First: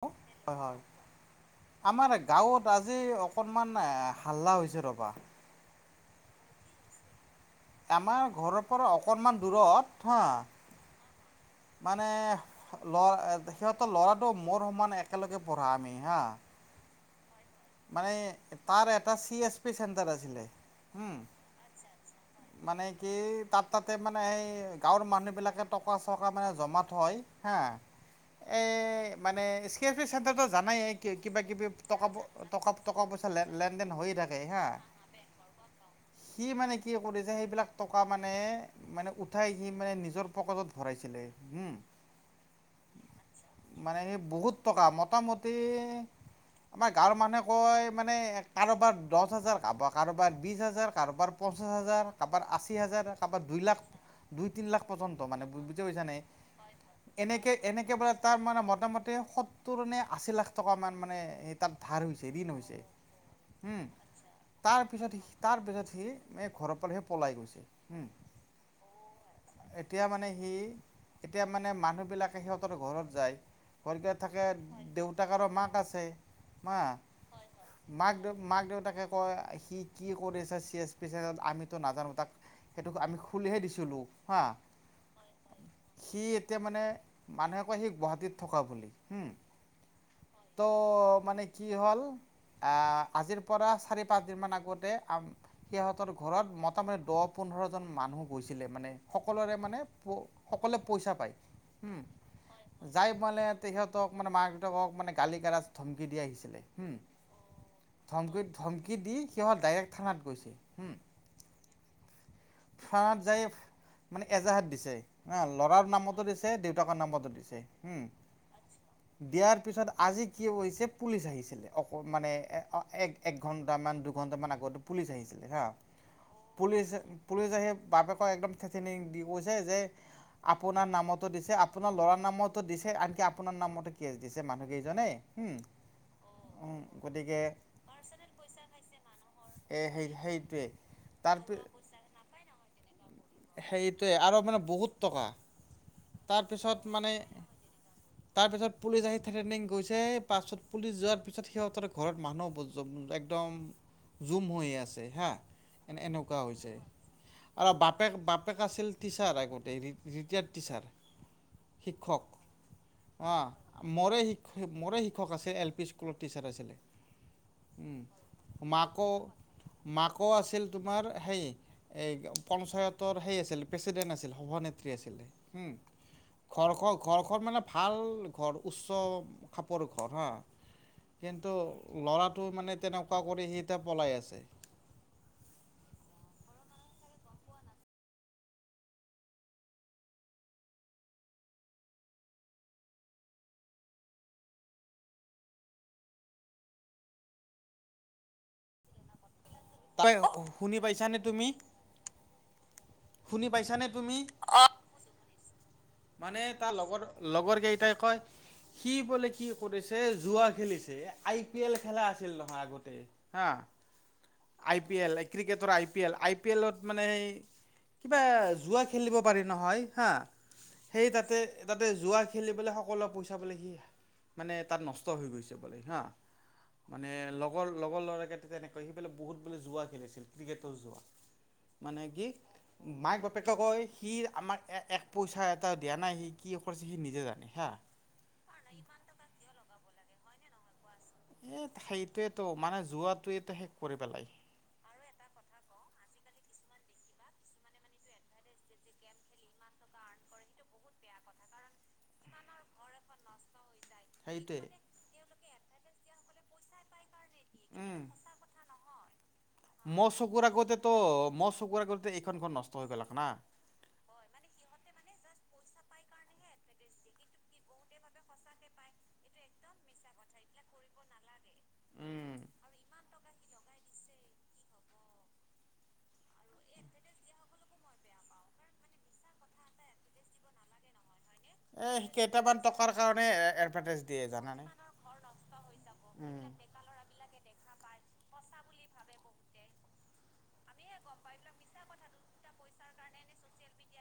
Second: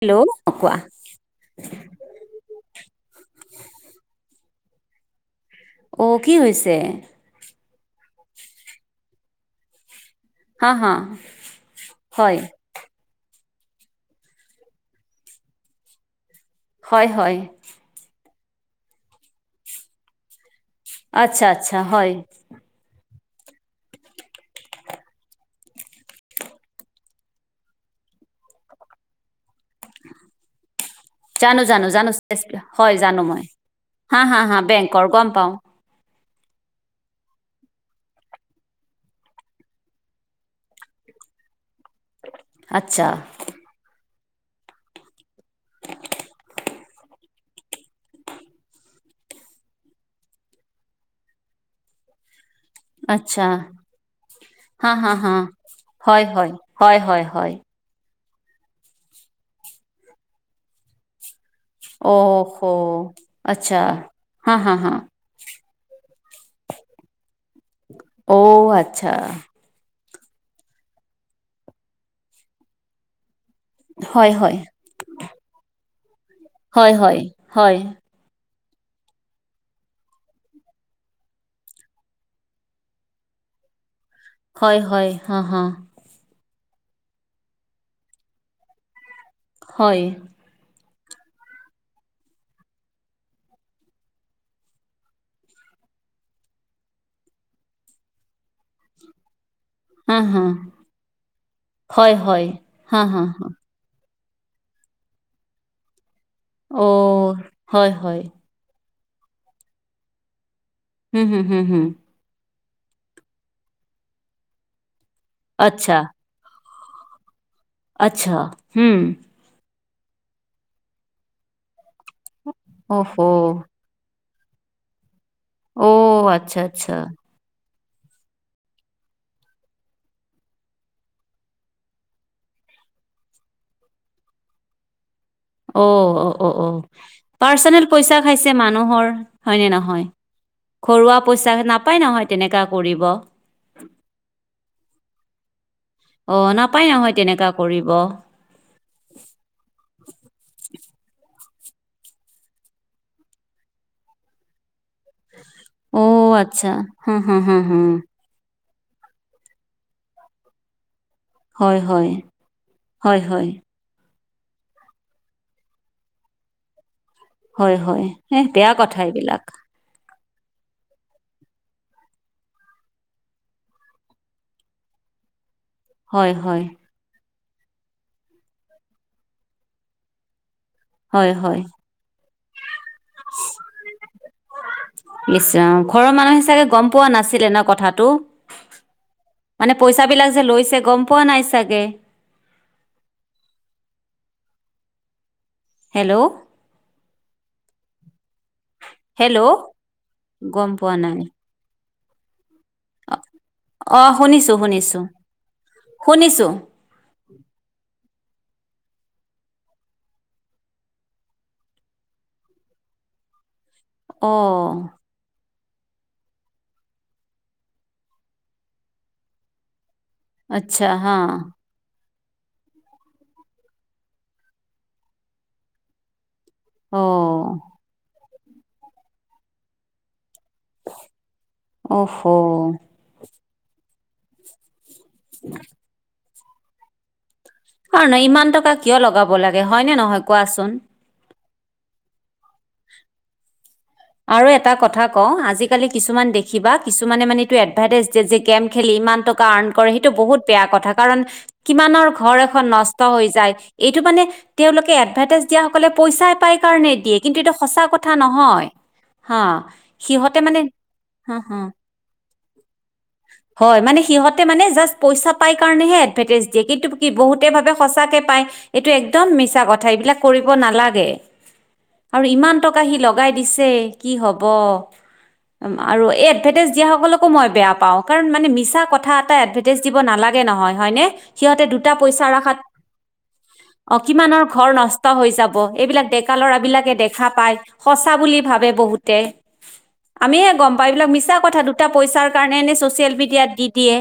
হয়, হেল্ল' অ কোৱা হয়, আমাৰ গাঁৱত আজি অকণমান হাল্লা হৈছে ৰ'বা। অ, কি হৈছে? আমাৰ ঘৰৰ পৰা অকণমান দূৰত হাঁ হা হা, মানে হয় ল'ৰা সিহঁতৰ ল'ৰাটো মোৰ সমান একেলগে পঢ়া আমি হা, হয়, হয়, মানে তাৰ এটা চি এছ পি চেণ্টাৰ আছিলে, উম আচ্ছা, আচ্ছা হয়। মানে কি তাত তাতে মানে সেই গাঁৱৰ মানুহবিলাকে টকা চকা মানে জমা থয়। হা এই মানে স্কেপি চেণ্টাৰটো জানাই কিবা জানো কিবি জানো টকা জানো টকা হয় টকা জানো পইচা মই লেনদেন হৈে থাকে হা। সি মানে কি কৰিছে সেইবিলাক টকা মানে মানে উঠাই সি মানে নিজৰ পকেটত ভৰাইছিলে হা আচ্ছা। মানে সেই বহুত টকা মোটামুটি আমাৰ গাঁৱৰ মানুহে কয় মানে, কাৰোবাৰ দছ হাজাৰ কাৰোবাৰ কাৰোবাৰ বিছ হাজাৰ কাৰোবাৰ পঞ্চাছ হাজাৰ কাৰোবাৰ আশী হাজাৰ কাৰোবাৰ আচ্ছা দুই লাখ, দুই তিন লাখ হা হা পৰ্যন্ত হা মানে বুজি পাইছা নে হয় হয় হয় হয় হয় এনেকে এনেকে একেবাৰে তাৰ মানে মোটামুটি সত্তৰ নে আশী লাখ টকামান মানে তাত ধাৰ হৈছে ঋণ অহ হৈছে হু আচ্ছা হা হা হা তাৰপিছত তাৰপিছত সি এই ঘৰৰ পৰা হে পলাই গৈছে। অ' আচ্ছা। এতিয়া, মানে সি এতিয়া, মানে মানুহবিলাকে সিহঁতৰ ঘৰত যায়। বৰদেতাক হয় থাকে হয় দেউতাক আৰু মাক আছে। মা হয় হয় হয় মাক দেউ মাক দেউতাকাকে কয়, সি কি কৰিছে চি এছ পি চেণ্টাৰত আমিতো নাজানো তাক। সেইটোক আমি খুলিহে দিছিলোঁ। হা হয়, হয়, হা, হা। সি এতিয়া মানে মানুহে কয় সি গুৱাহাটীত থকা বুলি হো। হয়। ত' মানে কি হ'ল আজিৰ পৰা চাৰি পাঁচদিনমান আগতে সিহঁতৰ ঘৰত মোটামুটি দহ পোন্ধৰ জন মানুহ গৈছিলে, মানে সকলোৰে মানে হা হা সকলোৱে পইচা পায়। হয় হয় হা যাই হা মানে সিহঁতক মানে মাক দেউতাকক মানে গালি গালাজ ধমকি দি আহিছিলে অ হয় হয় ধমকি ধমকি দি সিহঁত ডাইৰেক্ট থানাত গৈছে। হুম, হুম, হুম, হুম। থানাত যায় মানে এজাহাত দিছে, হা ল'ৰাৰ নামতো দিছে দেউতাকৰ নামটো দিছে হুম, দিয়াৰ পিছত আজি কি হৈছে পুলিচ আহিছিলে অকন মানে এক এক ঘণ্টামান দুঘণ্টামান আগত। পুলিচ আহিছিলে হা, অ' আচ্ছা, পুলিচ আচ্ছা। পুলিচে আহি বাপেকক একদম থ্ৰেটেইনিং দি কৈছে যে আপোনাৰ নামতো দিছে, আপোনাৰ ল'ৰাৰ নামতো দিছে, আনকি আপোনাৰ নামতো কেছ দিছে, মানুহ কেইজনে। অ'অ' অ 'অ 'পাৰ্চনেল পইচা খাইছে মানুহৰ হয়নে এই নহয়। সেই সেইটোৱে ঘৰুৱা তাৰ পইচা নাপায় নহয় তেনেকা কৰিব। সেইৰিটোৱে আৰু মানে বহুত টকা। অ' নাপায় নহয় তেনেককা কৰিব। তাৰ পিছত পুলিচ আহি থ্ৰেনিং গৈছে পাছত পুলিচ যোৱাৰ পিছত সিহঁতৰ ঘৰত মানুহ একদম জুম হৈ আছে হা। এনে অ' এনেকুৱা আচ্ছা, হৈছে, হু, হু, হু, আৰু হু। বাট বাপেক আছিল টিচাৰ আগতে ৰিটায়াৰ্ড টিচাৰ। হয়, হয়, শিক্ষক হয়, হা। হয়, মৰে শিক মৰে শিক্ষক আছিল এল পি স্কুলত টিচাৰ আছিলে। হয়, হয়, এ বেয়া কথা মাকো এইবিলাক। মাকো আছিল তোমাৰ হেই এই পঞ্চায়ত সেই আছিল প্ৰেচিডেণ্ট আছিল সভানেত্ৰী আছিলে হয়, হয়, ঘৰ খক ঘৰখন মানে ভাল ঘৰ উচ্চ খাপৰ ঘৰ হা। হয়, কিন্তু হয়। ল'ৰাটো মানে তেনেকুৱা কৰি সি এতিয়া পলাই আছে। ইচ ৰাম ঘৰৰ মানুহৰ হিচাপে গম পোৱা নাছিলে ন কথাাতটো। মানে পইচাবিলাক যে লৈছে গম পোৱা নাই চাগে। হেল্ল' হেল্ল' ত গম শুনি পোৱা পাইছা নাই নে তুমি? শুনি পাইছানে অ' তুমি? শুনিছো শুনিছো। মানে শুনিছো তাৰ লগৰ লগৰ কেইটাই কয় সি বোলে কি কৰিছে যোৱা খেলিছে আই পি এল খেলা আছিল নহয় আগতে। হা, অ আই পি এল ক্ৰিকেটৰ I P L I P এলত মানে সেই কিবা জোৱা খেলিব পাৰি নহয়, হা আচ্ছা সেই হা তাতে তাতে যোৱা খেলি পেললে সকলোৱে পইচা পাললে কি মানে তাত নষ্ট হৈ গৈছে বোলে হা। অ মানে লগৰ লগৰ ল'ৰাকে তেনেকৈ সেইফেলে বহুত বোলে জোৱা খেলিছিল। ক্ৰিকেটত যোৱা মানে অহ কি মাইক বাপেকে কয় সি আমাৰ এক পইচা এটা দিয়া নাই সি কি কৰিছে সি নিজে জানে হা। কাৰ নহয় ইমান টকা কিয় লগাব লাগে হয়নে নহয় কোৱাচোন। এই সেইটোয়েতটো মানে যোৱাটোয়েতো শেষ কৰি পেলায়। আৰু এটা কথা কওঁ আজিকালি কিছুমান দেখিবা কিছুমানে মানে এইটো এডভাৰটাইজ গেম খেলি ইমান টকাৰ্ কৰে সেইটো বহুত বেয়া কথা কাৰণ কিমানৰ ঘৰ এখন নষ্ট হৈ যায়, এইটো মানে সেইটোৱে তেওঁলোকে তে এডভাৰটাইজ দিয়াাসকলে পইচাই পাই কাৰণে দিয়ে কিন্তু এইটো সঁচা কথা নহয়, হা। মই সিহঁতে চকুৰ মানে আগতে তো হা মোৰ হা চকুৰ আগতে এইখন নষ্ট হৈ গলাক না। হয় মানে, সিহঁতে মানে জাষ্ট পইচা পাই কাৰণেহে এডভাৰটাইজ দিয়ে কিন্তু কি বহুতে ভাৱে সঁচাকৈ পায়। এইটো একদম মিছা কথা এইবিলাক কৰিব নালাগে। আৰু উম ইমান টকা সি লগাই দিছে কি হব। আৰু এই এডভাৰটাইজ দিয়াসকলকো মই বেয়া পাওঁ, কাৰণ মানে মিছা কথা এটা এডাৰ দিব নালাগে নহয়, হয়নে? সিহঁতে দুটা এই পইচা ৰখাত, কেইটামান টকাৰ কাৰণে এডভাৰটাইজ অ' দিয়ে কিমানৰ জানানে। ঘৰ নষ্ট হৈ যাব এইবিলাক ডেকা উম। লৰাবলাকে দেখা পায় সঁচা বুলি ভাবে বহুতে। আমি হে গম পাওঁ এইবিলাক মিছা কথা দুটা পইচাৰ কাৰণে ছচিয়েল মিডিয়াত দি দিয়ে,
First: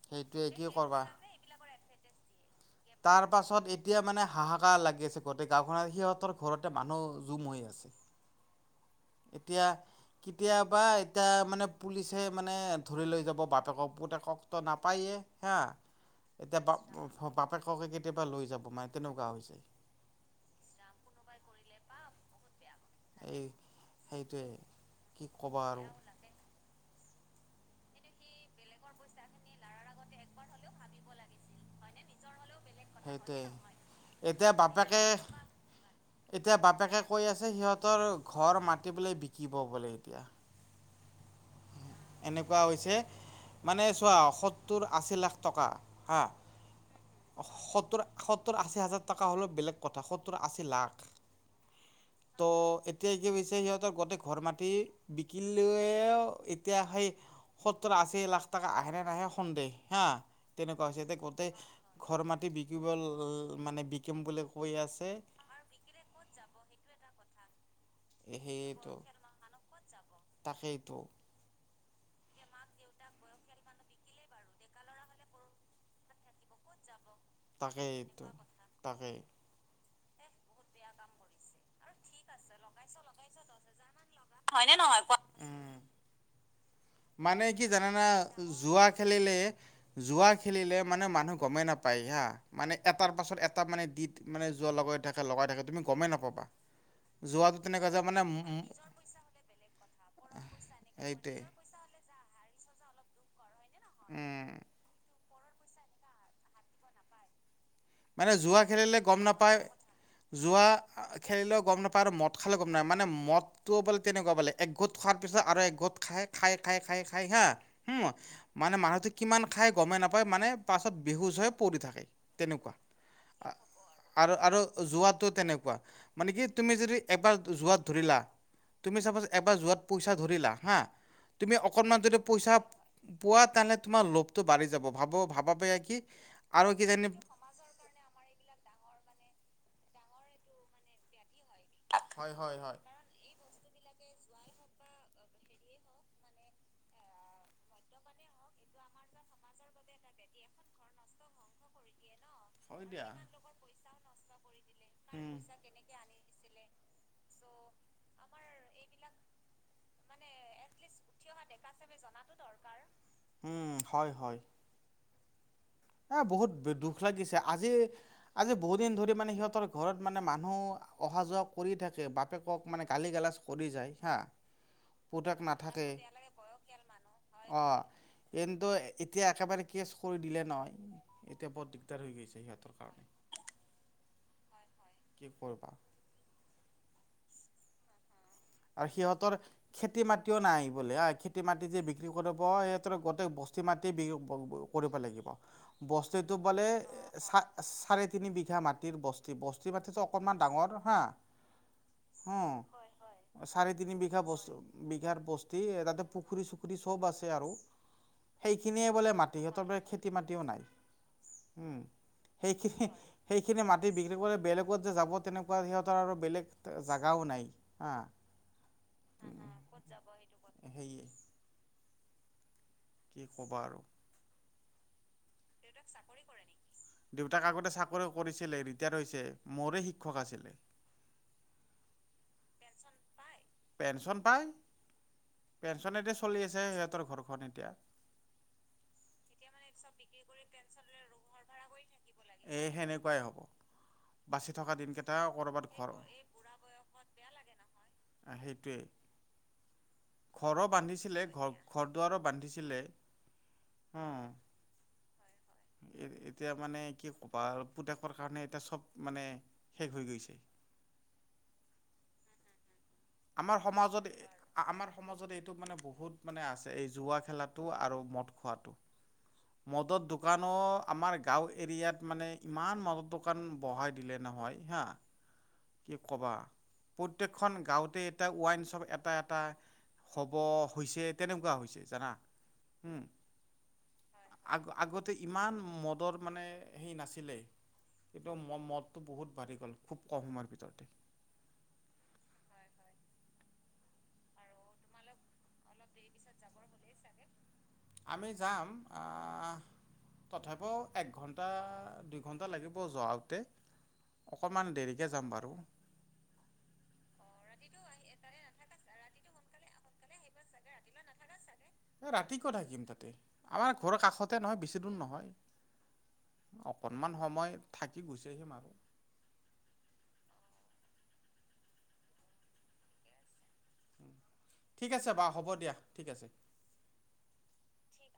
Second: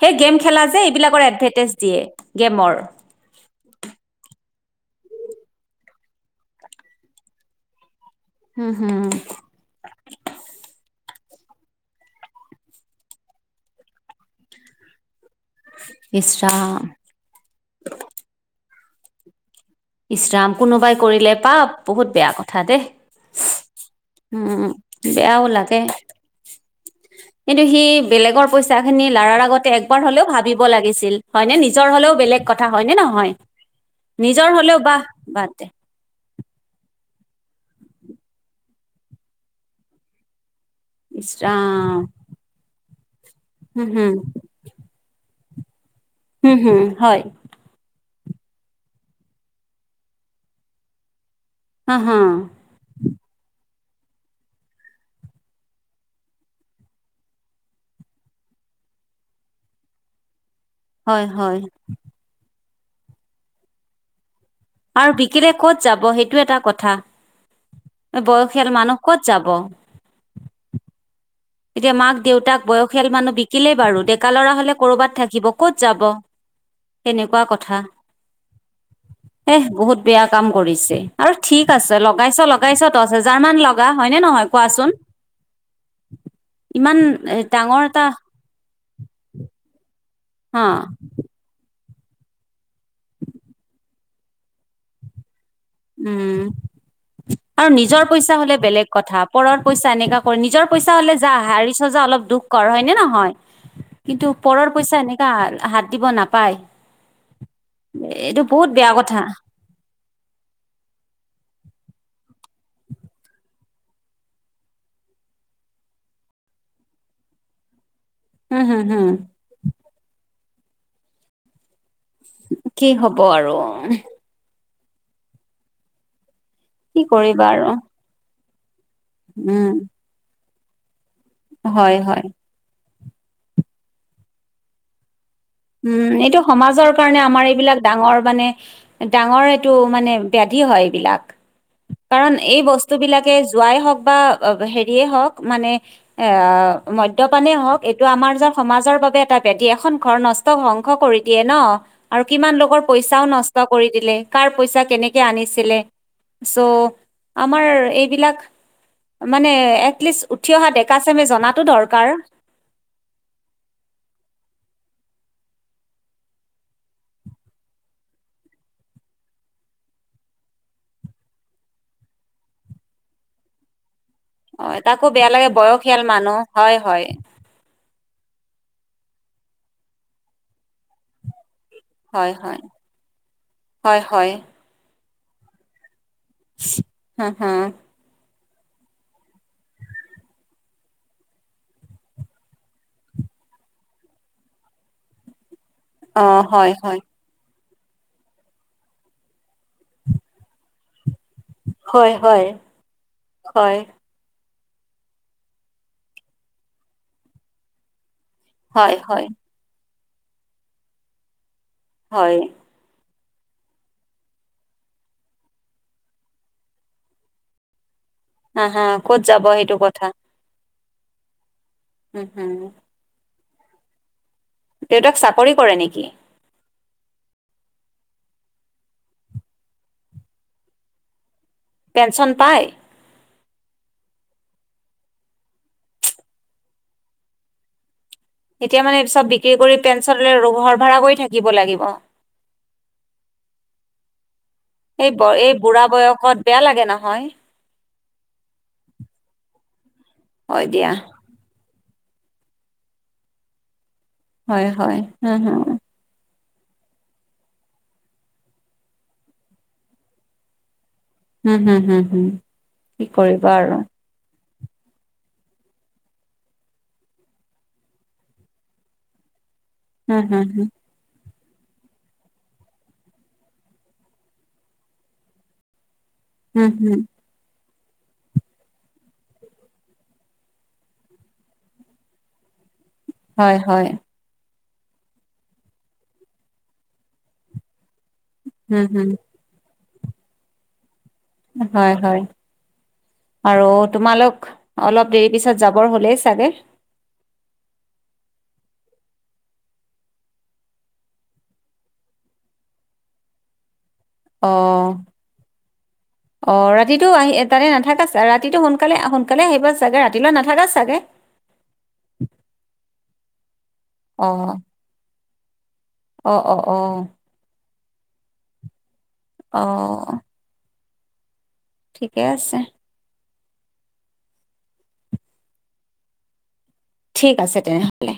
সেই গেম সেইটোৱে খেলা কি যে কৰবা। এইবিলাকৰ এদভাৰটেজ দিয়ে, গেমৰ। তাৰ পাছত এতিয়া মানে হাহাকাৰ লাগি আছে, গোটেই গাঁওখনত সিহঁতৰ ঘৰতে মানুহ জুম হৈ আছে। হম। এতিয়া কেতিয়াবা এতিয়া মানে পুলিচে মানে ধৰি লৈ যাব বাপেকক, পুতেক ট নাপায়ে। হে, এতিয়া ইচৰাম ব বাপেককে কেতিয়াবা লৈ যাব, মানে তেনেকুৱা হৈছে‌। ইচৰাম, কোনোবাই কৰিলে পাপ বহুত বেয়া-কথা দেই। এই সেইটোৱে উম', কি বেয়াও ক'বা লাগে। আৰু। কিন্তু, সি বেলেগৰ পইা পচা খিনি লাৰাৰ আগতে একবাৰ হলেও ভাবিব লাগিছিল, হয় ন, নিজৰ হলেও বেলেগ কথা হয় নে নহয়? সেইটোৱে নিজৰ এতিয়া হলেও বাহ বাপেকে ব দে এতিয়া বাপেকে কৈ আছে, সিহঁতৰ ঘৰ মাতিবেললৈ বিকিব বোলে এতিয়া। ইচৰাম। এনেকুৱা হৈছে, ‌ হম মানে হম চোৱা সত্তৰ আশী লাখ টকা হাঁ। উম', হুম, হয়। সত্তৰ সত্তৰ আশী হাজাৰ টকা হ'লেও বেলেগ কথা, সত্তৰ আশী লাখ। হা হা ত', ‌ এতিয়া কিছে সিহঁতৰ গোটেই ঘৰ মাটি বিকিলেয় এতিয়া সেই সত্তৰ আশী লাখ টকা আহে নে নাহে সন্দেহ, হা। তেনেকুৱা হৈছে যে হয় গোটেই হয় ঘৰ মাটি বিকিব মানে বিকম বুলি কৈ আছে আৰু বিকিলে ক'ত যাব, সেইটো এটা কথা। বয়সীয়াল সেইয়েটো, মানুহ ক'ত যাব তাকেইতো। এতিয়া মাক দেউতাক বয়সীয়াল মানুহ বিকিলেই বাৰু, ডেকা ল'ৰা হ'লে কৰ'বাত থাকিব। ক'ত যাব? তেনেকুৱা ক তাকেইটো, তাকেই। এহ, বহুত বেয়া কাম কৰিছে। আৰু ঠিক আছে, লগাইছ-লগাইছ দহ হেজাৰ মান লগা, হয়নে নহয়? কোৱাচোন? উম ইমান মানে কি ডাঙৰ জনানা? এটা জোৱা খেলিলে, জোৱা হা খেলিলে মানে মানুহ গমেই নাপায় হা। মানে এটাৰ পাছত এটা মানে দি মানে যোৱা লগাই থাকে, লগাই থাকে। তুমি গমেই উম। নাপাবা যোৱাটো আৰু তেনেকুৱা যে নিজৰ মানে পইচা হ'লে বেলেগ কথা। পৰৰ পইচা এনেকা কৰে, নিজৰ পইচা হ'লে যা সেইটোৱে হাৰি চা যা, অলপ দুখ কৰ, হয়নে নহয়? কিন্তু, উম পৰৰ পইচা, এনেকা‌ হাত দিব নাপায়‌। আৰে জুৱা খেলিলে গ'ম নাপায়। যোৱা খেলিলেও গম নাপায়। আৰু মদ খালে গম নাপায়। মানে মদ তো, বোলে তেনেকুৱা বোলে। একঘোট খোৱাৰ পিছত আৰু একঘোট খাই-খাই-খাই-খাই-খাই হা উম মানে হম হম মানুহটো কিমান খাই গমে নাপায়, মানে পাছত বিহুজ হৈ পৰি থাকে। তেনেকুৱা কি হ'ব আৰু। আৰু আৰু জোৱাটো তেনেকুৱা। মানে, কি তুমি যদি কি এবাৰ কৰিবা আৰু জোৱাত ধৰিলা তুমি চাপজ, এবাৰ উম যোৱাত পইচা ধৰিলা। হা, তুমি হয় অকণমান যদি হয় পইচা পোৱা তানে তোমাৰ লোভটো বাঢ়ি যাব। ‌ ভাব' ভাবা উম। এইটো সমাজৰ কাৰণে আমাৰ এইবিলাক ডাঙৰ মানে ডাঙৰ এইটো মানে বেদি হয় এইবিলাক। হয় কাৰণ হয় এই হয় বস্তুবিলাকে, যোৱাই হওঁক বা হেৰিয়ে হওঁক, মানে এ, মদ্যপানেই হওঁক। এইটো আমাৰ য সমাজৰ বাবে এটা বেদি। এখন ঘৰ নচ ধ্বংস কৰি দিয়ে ন', আৰু কিমান লোকৰ হয় দিয়া পইচাও নষ্ট কৰি দিলে। কাৰ পইচা কেনেকে উম আনিছিলে? চ', আমাৰ এইবিলাক মানে এটলিষ্ট উঠি অহা ডেকা চেমে, জনাটো দৰকাৰ। উম'। হয়, হয়। এ', বহুত দুখ লাগিছে। আজি আজি বহুতদিন ধৰি, মানে সিহঁতৰ ঘৰত মানে মানুহ অহা যোৱা কৰি থাকে। বাপেকক মানে গালি গালাজ কৰি যায় হা। অ, তাকো বেয়া পুতেক লাগে নাথাকে বয়সীয়াল মানুহ। হয়, হয়। অ, কিন্তু এতিয়া একেবাৰে কেছ কৰি দিলে নয়, এতিয়া ব দি হয়, হয়। হয়, হয়। কি কৰিবা। হু, হু। আৰু সিহঁতৰ খেতি মাতিও নাই বোলে। খেতি মাটি যে বিক্ৰী কৰিব সিহঁতৰ গোটেই বস্তি মাটি বিক্ৰী বি। [unintelligible] কৰিব লাগিব, বস্তুটো অ', পালে হয়, হয়। চা চাৰে তিনি বিঘা মাটিৰ বস্তি, বস্তি মাটিটো অকনমান ডাঙৰ হা। হয়। হয়। উম চাৰে হয়, তিনি বিঘা বছ, বিঘাৰ বস্তি তাতে পুখুৰী চুখুৰী চব আছে আৰু। সেইখিনিয়ে হয়, বোলে হয়, মাটি, সিহঁতৰ বোলে খেতি মাতিও নাই। উম, হয়। সেইখিনি সেইখিনি মাটি বিক্ৰী কৰি বেলেগত যে যাব, তেনেকুৱা সিহঁতৰ আৰু বেলেগ জাগাও নাই, হা। হা, হা। ক'ত যাব সেইটো ক'ত যাব, কথা। সেইতো সেয়ে। হুম, হুম। কি ক'বা আৰু। দেউতাক চাকৰি কৰে নেকি। দেউতাক আগতে চাকৰি কৰিছিলে ৰিটায়াৰ হৈছে মোৰে শিক্ষক আছিলে। পেঞ্চন পায়। পেঞ্চন পায়, পেঞ্চন এদি চলি আছে সিহঁতৰ ঘৰখন এতিয়া এতিয়া মানে চব বিক্ৰী কৰি পেঞ্চনলৈ ঘৰ ভ়াড়া কৰি থাকিব লাগিব। এই সেনেকুৱাই হ'ব বাচি থকা এই দিনকেইটা ব এই ক'ৰবাত বুঢ়া ঘৰ বয়সত বেয়া লাগে নহয়। অ, সেইটোৱেই। ঘৰো হয় দিয়া। বান্ধিছিলে ঘৰ, ঘৰ দুৱাৰো বান্ধিছিলে হুম। হয়, হয়, উম, উম। এতিয়া মানে কি ক'বা আৰু পুতেকৰ কাৰণে এতিয়া চব মানে শেষ হৈ গৈছে। হুম, হুম, হুম, হুম। কি কৰিবা আমাৰ আৰু। সমাজত আমাৰ সমাজত এইটো মানে বহুত মানে আছে এই জুৱা খেলাটো আৰু মদ খোৱাটো। [unintelligible] মদত হুম, হুম, দোকানৰ হুম। আমাৰ গাঁও এৰিয়াত মানে ইমান মদৰ দোকান বঢ়াই দিলে নহয় হা। কি ক'বা হুম, হুম। প্ৰত্যেকখন গাঁৱতে এতিয়া ৱাইন শ্বপ এটা, এটা হ'ব হৈছে তেনেকুৱা হৈছে জানা হুম। হয়, হয়। আগ-আগতে ইমান মদৰ মানে সেই নাছিলে। কিন্তু হুম, ম-মদটো হুম। বহুত বাঢ়ি গ'ল খুব কম সময়ৰ ভিতৰতে হয়, হয়। আৰু তোমালোক অলপ দেৰি পিছত যাবৰ হ'লেই চাগে। আমি যাম আহ। তথাপিও একঘণ্টা, দুইঘণ্টা লাগিব যোৱাতে। অকণমান অ', দেৰিকৈ যাম বাৰু। অ, ৰাতিতটো আহি তাতে নাথাকা ছাগে ৰাতিটো সোনকালে সোনকালে আহিবা চাগে ৰাতিলৈ নাথাকা চাগে। এই ৰাতি কিয় থাকিম তাতে আমাৰ ঘৰৰ কাষতে অ', নহয় বেছি দূৰ নহয়। অ', অ', অ', অকণমান সময় থাকি গুচি আহিম আৰু। অ'। ঠিকে আছে। ঠিক আছে বাৰু হ'ব দিয়া ঠিক আছে। ঠিক আছে তেনেহ'লে।